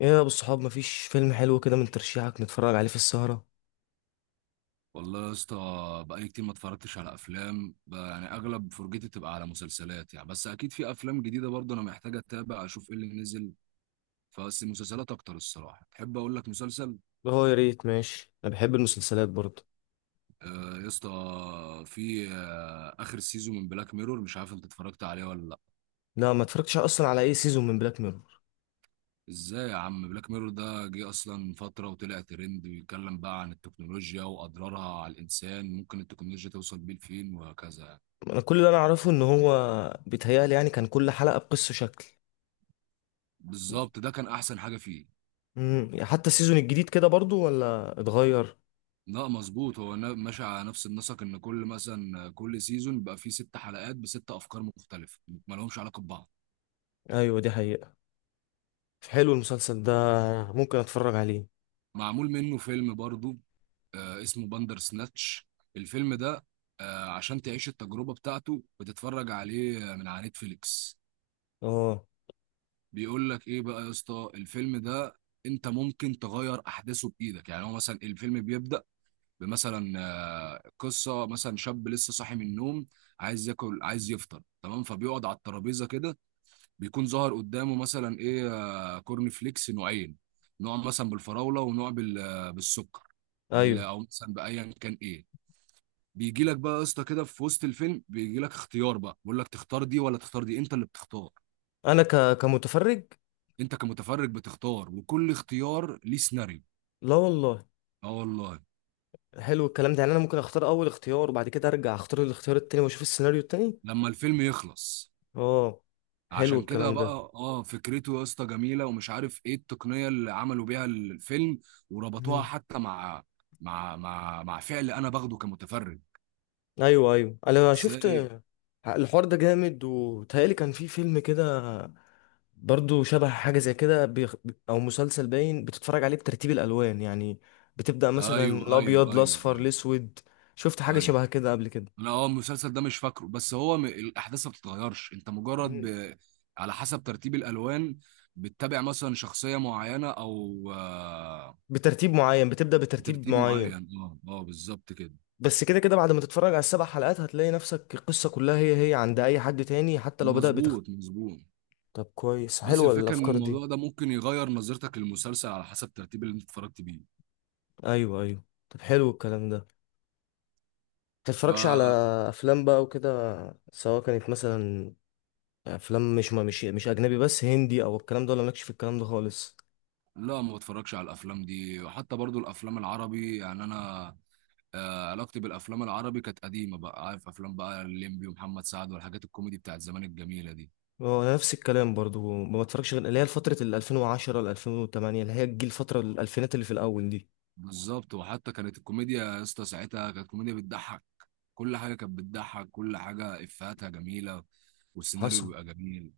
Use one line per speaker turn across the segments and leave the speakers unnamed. ايه يا ابو الصحاب؟ مفيش فيلم حلو كده من ترشيحك نتفرج عليه في السهرة؟
والله يا اسطى، بقالي كتير ما اتفرجتش على افلام بقى، يعني اغلب فرجتي بتبقى على مسلسلات يعني، بس اكيد في افلام جديده برضه انا محتاج اتابع اشوف ايه اللي نزل. فبس المسلسلات اكتر الصراحه، تحب اقول لك مسلسل؟
هو يا ريت، ماشي. انا بحب المسلسلات برضه.
آه يا اسطى، في اخر سيزون من بلاك ميرور، مش عارف انت اتفرجت عليه ولا لا.
لا، ما اتفرجتش اصلا على اي سيزون من بلاك ميرور.
ازاي يا عم؟ بلاك ميرور ده جه اصلا فتره وطلع ترند، بيتكلم بقى عن التكنولوجيا واضرارها على الانسان، ممكن التكنولوجيا توصل بيه لفين، وهكذا يعني.
انا كل اللي انا اعرفه ان هو بيتهيألي يعني كان كل حلقة بقصة شكل.
بالظبط، ده كان احسن حاجه فيه.
حتى السيزون الجديد كده برضه، ولا اتغير؟
لا مظبوط، هو ماشي على نفس النسق، ان كل مثلا كل سيزون بيبقى فيه ست حلقات بست افكار مختلفه، ما لهمش علاقه ببعض.
ايوه، دي حقيقة. حلو المسلسل ده، ممكن اتفرج عليه.
معمول منه فيلم برضو، آه اسمه باندر سناتش، الفيلم ده. آه عشان تعيش التجربه بتاعته بتتفرج عليه من على نتفليكس.
اه،
بيقول لك ايه بقى يا اسطى الفيلم ده، انت ممكن تغير احداثه بايدك. يعني هو مثلا الفيلم بيبدا بمثلا، قصه مثلا شاب لسه صاحي من النوم، عايز ياكل، عايز يفطر، تمام. فبيقعد على الترابيزه كده، بيكون ظهر قدامه مثلا ايه، كورن فليكس نوعين، نوع مثلا بالفراوله ونوع بالسكر، بال
ايوه.
او مثلا بايا كان ايه. بيجي لك بقى يا اسطى كده في وسط الفيلم، بيجي لك اختيار بقى، بيقول لك تختار دي ولا تختار دي، انت اللي بتختار.
انا كمتفرج.
انت كمتفرج بتختار، وكل اختيار ليه سيناريو.
لا والله.
اه والله.
حلو الكلام ده يعني، انا ممكن اختار اول اختيار وبعد كده ارجع اختار الاختيار التاني واشوف السيناريو التاني.
لما الفيلم يخلص.
اه، حلو
عشان كده
الكلام ده.
بقى اه، فكرته يا اسطى جميله، ومش عارف ايه التقنيه اللي عملوا بيها الفيلم وربطوها
مم.
حتى مع مع فعل انا باخده كمتفرج،
ايوه ايوه، انا شفت
ازاي.
الحوار ده جامد، وتهيألي كان في فيلم كده برضو شبه حاجة زي كده او مسلسل، باين بتتفرج عليه بترتيب الالوان يعني. بتبدأ مثلا من
ايوه، ايوه،
الابيض،
ايوه،
الاصفر،
ايوه،
الاسود. شفت حاجة
ايوه.
شبه كده قبل كده.
انا اه المسلسل ده مش فاكره، بس هو الاحداث ما بتتغيرش، انت مجرد
مم.
ب... على حسب ترتيب الالوان بتتابع مثلا شخصيه معينه، او
بترتيب معين، بتبدأ بترتيب
ترتيب
معين.
معين، اه اه بالظبط كده.
بس كده كده بعد ما تتفرج على السبع حلقات، هتلاقي نفسك القصة كلها هي هي عند اي حد تاني، حتى لو بدأ
مظبوط، مظبوط.
طب كويس،
بس
حلوة
الفكره ان
الافكار دي.
الموضوع ده ممكن يغير نظرتك للمسلسل على حسب الترتيب اللي انت اتفرجت بيه.
ايوه ايوه، طب حلو الكلام ده. متتفرجش على
فلا،
افلام بقى وكده، سواء كانت مثلا افلام مش، ما مش مش اجنبي بس، هندي او الكلام ده، ولا مالكش في الكلام ده خالص؟
ما بتفرجش على الافلام دي، وحتى برضو الافلام العربي، يعني انا علاقتي بالافلام العربي كانت قديمه بقى، عارف افلام بقى الليمبي ومحمد سعد والحاجات الكوميدي بتاعت زمان الجميله دي.
هو انا نفس الكلام برضو، ما بتفرجش غير اللي هي فتره ال 2010 ل 2008، اللي هي الجيل، الفتره الالفينات اللي في الاول دي.
بالظبط، وحتى كانت الكوميديا يا اسطى ساعتها كانت كوميديا بتضحك، كل حاجه كانت بتضحك، كل حاجه افهاتها جميله، والسيناريو
حصل،
بيبقى جميل.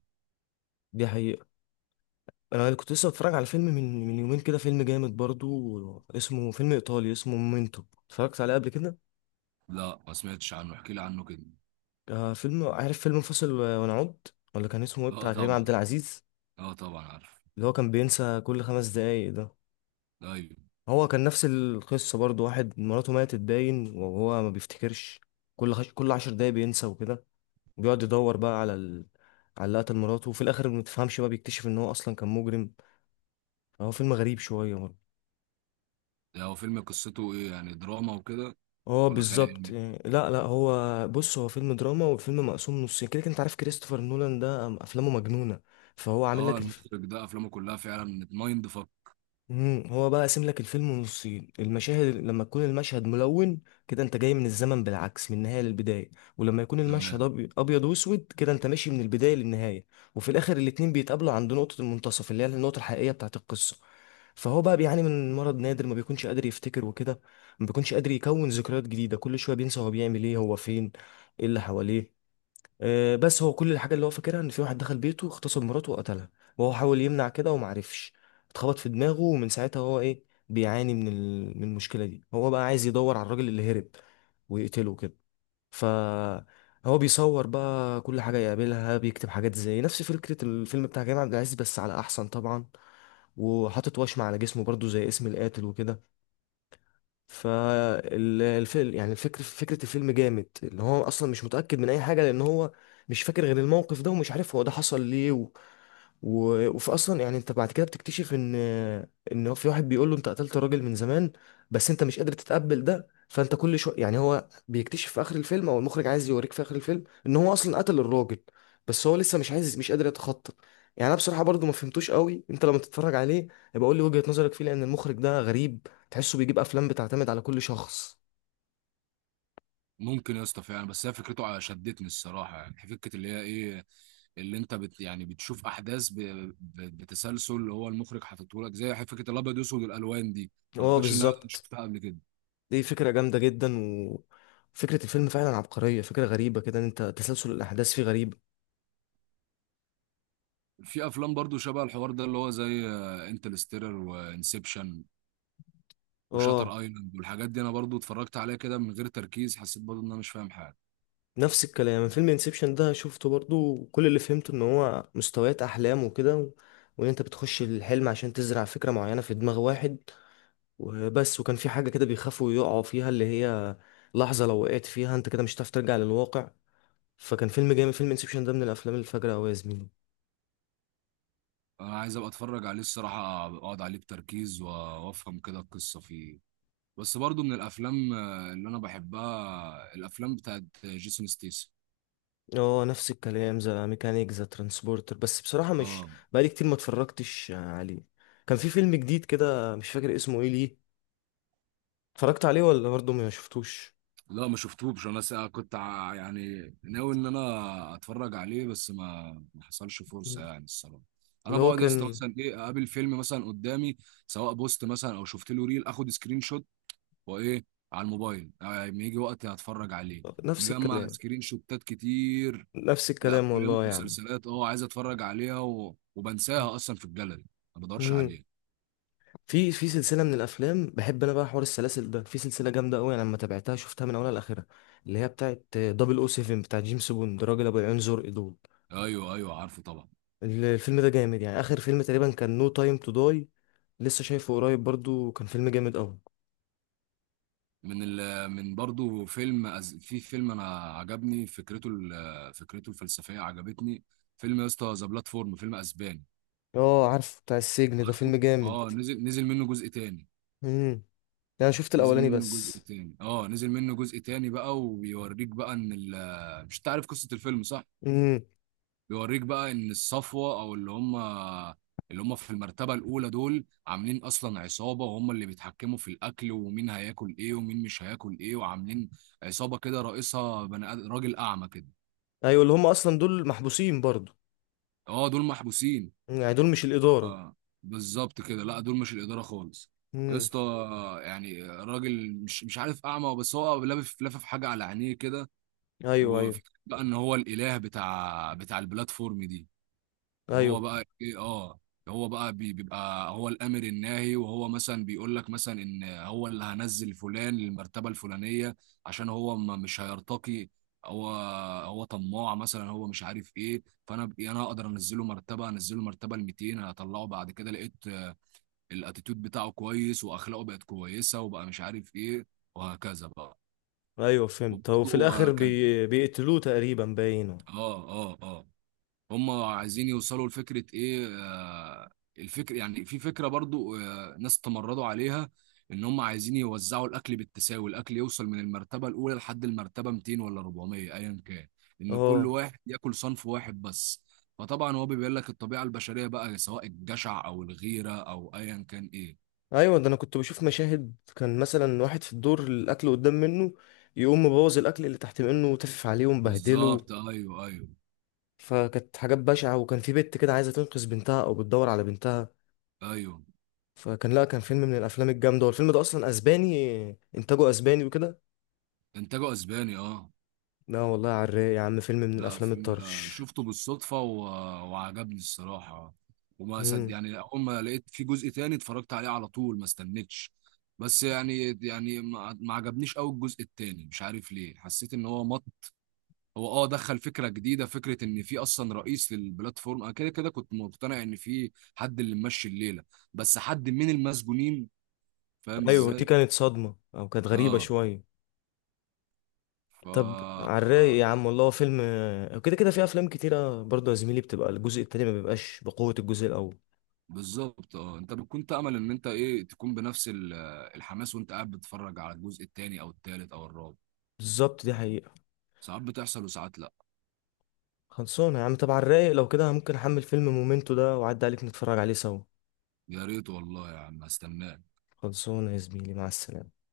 دي حقيقه. انا كنت لسه بتفرج على فيلم من يومين كده، فيلم جامد برضو اسمه، فيلم ايطالي اسمه مومنتو. اتفرجت عليه قبل كده؟
لا ما سمعتش عنه، احكي لي عنه كده.
فيلم، عارف فيلم فاصل ونعود؟ ولا كان اسمه ايه
اه
بتاع كريم عبد
طبعا،
العزيز،
اه طبعا عارف.
اللي هو كان بينسى كل خمس دقايق ده؟
ايوه.
هو كان نفس القصة برضو، واحد مراته ماتت، باين، وهو ما بيفتكرش. كل عشر دقايق بينسى وكده، وبيقعد يدور بقى على اللي قتل مراته، وفي الآخر ما تفهمش بقى، بيكتشف إن هو أصلا كان مجرم. هو فيلم غريب شوية برضه.
ده هو فيلم قصته ايه؟ يعني دراما وكده
اه
ولا خيال
بالظبط
علمي؟
يعني. لا لا، هو بص، هو فيلم دراما، وفيلم مقسوم نصين كده كده. انت عارف كريستوفر نولان ده؟ افلامه مجنونه. فهو عامل
اه
لك
المخرج ده افلامه كلها فعلا مايند فك.
امم، هو بقى قاسم لك الفيلم نصين المشاهد. لما تكون المشهد ملون كده، انت جاي من الزمن بالعكس، من النهايه للبدايه. ولما يكون المشهد
تمام.
ابيض واسود كده، انت ماشي من البدايه للنهايه. وفي الاخر الاتنين بيتقابلوا عند نقطه المنتصف، اللي هي النقطه الحقيقيه بتاعه القصه. فهو بقى بيعاني من مرض نادر، ما بيكونش قادر يفتكر وكده. ما بيكونش قادر يكون ذكريات جديده، كل شويه بينسى هو بيعمل ايه، هو فين، ايه اللي حواليه. بس هو كل الحاجة اللي هو فاكرها، ان في واحد دخل بيته، اغتصب مراته وقتلها، وهو حاول يمنع كده ومعرفش، اتخبط في دماغه، ومن ساعتها هو ايه، بيعاني من المشكلة دي. هو بقى عايز يدور على الراجل اللي هرب ويقتله كده. ف هو بيصور بقى كل حاجة يقابلها، بيكتب حاجات، زي نفس فكرة الفيلم بتاع كريم عبد العزيز بس على أحسن طبعا، وحاطط وشم على جسمه برضو زي اسم القاتل وكده. فالفيلم يعني، فكرة الفيلم جامد، اللي هو اصلا مش متأكد من اي حاجة، لان هو مش فاكر غير الموقف ده، ومش عارف هو ده حصل ليه وفي اصلا يعني، انت بعد كده بتكتشف ان هو في واحد بيقول له انت قتلت راجل من زمان، بس انت مش قادر تتقبل ده، فانت كل شويه يعني، هو بيكتشف في اخر الفيلم، او المخرج عايز يوريك في اخر الفيلم، ان هو اصلا قتل الراجل، بس هو لسه مش عايز، مش قادر يتخطى. يعني انا بصراحه برضو ما فهمتوش قوي. انت لما تتفرج عليه يبقى قول لي وجهه نظرك فيه، لان المخرج ده غريب، تحسه بيجيب افلام بتعتمد على كل شخص.
ممكن يا اسطى فعلا، بس هي فكرته شدتني الصراحه، يعني فكره اللي هي ايه، اللي انت بت يعني بتشوف احداث بتسلسل اللي هو المخرج حاططه لك، زي فكره الابيض واسود والالوان دي، ما
اه
اعتقدش ان انا
بالظبط.
شفتها قبل كده.
دي فكرة جامدة جدا، وفكرة الفيلم فعلا عبقرية. فكرة غريبة كده، ان انت تسلسل الاحداث فيه غريب.
في افلام برضو شبه الحوار ده، اللي هو زي انترستيلر وانسبشن
اه،
وشاتر ايلاند والحاجات دي، انا برضو اتفرجت عليها كده من غير تركيز، حسيت برضو ان انا مش فاهم حاجه.
نفس الكلام. فيلم انسبشن ده شفته برضو، وكل اللي فهمته ان هو مستويات احلام وكده وان انت بتخش الحلم عشان تزرع فكرة معينة في دماغ واحد وبس. وكان في حاجة كده بيخافوا يقعوا فيها، اللي هي لحظة لو وقعت فيها انت كده، مش هتعرف ترجع للواقع. فكان فيلم جامد، فيلم انسبشن ده من الافلام الفجرة اوي يا زميلي.
انا عايز ابقى اتفرج عليه الصراحه، اقعد عليه بتركيز وافهم كده القصه فيه. بس برضو من الافلام اللي انا بحبها، الافلام بتاعت جيسون ستيس.
هو نفس الكلام، زي ميكانيك، زي ترانسبورتر، بس بصراحة مش،
اه.
بقالي كتير ما اتفرجتش عليه. كان في فيلم جديد كده مش فاكر اسمه ايه ليه. اتفرجت عليه ولا برضه ما شفتوش؟
لا ما شفتوش، انا يعني ناوي ان انا اتفرج عليه، بس ما حصلش فرصه يعني الصراحه. انا
اللي هو
بقعد يا اسطى
كان،
مثلا ايه، اقابل فيلم مثلا قدامي، سواء بوست مثلا او شفت له ريل، اخد سكرين شوت وايه على الموبايل، لما يجي وقت هتفرج عليه.
نفس
مجمع
الكلام.
سكرين شوتات كتير
نفس الكلام
لافلام
والله يا عم.
ومسلسلات، اه عايز اتفرج عليها، و... وبنساها اصلا في الجاليري، ما بدورش
مم.
عليها.
في سلسلة من الافلام بحب، انا بقى حوار السلاسل ده. في سلسلة جامدة قوي انا لما تابعتها، شفتها من اولها لاخرها، اللي هي بتاعت 007 بتاع جيمس بوند، راجل ابو العيون زرق دول.
ايوه ايوه عارفه طبعا.
الفيلم ده جامد يعني. اخر فيلم تقريبا كان نو تايم تو داي، لسه شايفه قريب برضو، كان فيلم جامد قوي.
من ال من برضو فيلم في فيلم انا عجبني فكرته، فكرته الفلسفيه عجبتني. فيلم يا اسطى ذا بلاتفورم، فيلم اسباني.
اه عارف، بتاع السجن ده،
عارفه.
فيلم
اه
جامد.
نزل، نزل منه جزء تاني
امم، انا شفت
نزل
الاولاني
منه جزء
بس.
تاني اه نزل منه جزء تاني بقى، وبيوريك بقى ان مش تعرف قصه الفيلم صح؟
امم،
بيوريك بقى ان الصفوه، او اللي هم اللي هم في المرتبه الاولى دول، عاملين اصلا عصابه، وهم اللي بيتحكموا في الاكل ومين هياكل ايه ومين مش هياكل ايه، وعاملين عصابه كده رئيسها بني راجل اعمى كده.
ايوه، اللي هم اصلا دول محبوسين برضو.
اه دول محبوسين.
مم. يعني دول مش الاداره.
اه بالظبط كده، لا دول مش الاداره خالص يا
امم.
اسطى، يعني راجل مش مش عارف اعمى، بس هو لافف حاجه على عينيه كده.
ايوه ايوه
وفكرة بقى ان هو الاله بتاع البلاتفورم دي، وهو
ايوه
بقى ايه، اه هو بقى بيبقى هو الامر الناهي، وهو مثلا بيقول لك مثلا ان هو اللي هنزل فلان للمرتبه الفلانيه عشان هو ما مش هيرتقي، هو هو طماع مثلا، هو مش عارف ايه، يعني انا اقدر انزله مرتبه، انزله مرتبه ال 200، هطلعه بعد كده لقيت الاتيتيود بتاعه كويس واخلاقه بقت كويسه وبقى مش عارف ايه، وهكذا بقى.
ايوه، فهمت. هو
وبرضه
في الاخر
آه، كان،
بيقتلوه تقريبا باينه.
اه اه اه هم عايزين يوصلوا لفكرة ايه، الفكر يعني، في فكرة برضو ناس تمردوا عليها، ان هم عايزين يوزعوا الاكل بالتساوي، الاكل يوصل من المرتبة الاولى لحد المرتبة 200 ولا 400 ايا كان، ان كل
اه
واحد ياكل صنف واحد بس. فطبعا هو بيبين لك الطبيعة البشرية بقى، سواء الجشع او الغيرة او ايا كان ايه.
ايوه. ده انا كنت بشوف مشاهد، كان مثلا واحد في الدور، الاكل قدام منه، يقوم مبوظ الاكل اللي تحت منه وتفف عليه ومبهدله.
بالظبط، ايوه، ايوه،
فكانت حاجات بشعة. وكان في بنت كده عايزة تنقذ بنتها أو بتدور على بنتها.
ايوه.
فكان، لا كان فيلم من الأفلام الجامدة، والفيلم ده أصلا أسباني، إنتاجه أسباني وكده.
انتاجه اسباني اه.
لا والله، على الرايق يا عم، فيلم من
لا
الأفلام
فيلم
الطرش.
شفته بالصدفة و... وعجبني الصراحة، وما صد،
مم.
يعني أول ما لقيت في جزء تاني اتفرجت عليه على طول، ما استنيتش. بس يعني يعني ما عجبنيش قوي الجزء التاني، مش عارف ليه، حسيت ان هو مط، هو اه دخل فكرة جديدة، فكرة ان في اصلا رئيس للبلاتفورم، انا كده كده كنت مقتنع ان في حد اللي ممشي الليلة بس حد من المسجونين، فاهم
أيوة، دي
ازاي.
كانت صدمة، أو كانت غريبة
اه.
شوية. طب
ف.
على الرايق يا عم. والله هو فيلم، كده كده في أفلام كتيرة برضه يا زميلي بتبقى الجزء التاني ما بيبقاش بقوة الجزء الأول.
بالظبط، اه انت بتكون تأمل ان انت ايه، تكون بنفس الحماس وانت قاعد بتتفرج على الجزء التاني او التالت او الرابع.
بالظبط، دي حقيقة.
ساعات بتحصل وساعات لا.
خلصانة يا عم. طب على الرايق، لو كده ممكن أحمل فيلم مومنتو ده وأعدي عليك نتفرج عليه سوا.
يا ريت والله يا عم، استناك.
خلصانة يا زميلي، مع السلامة.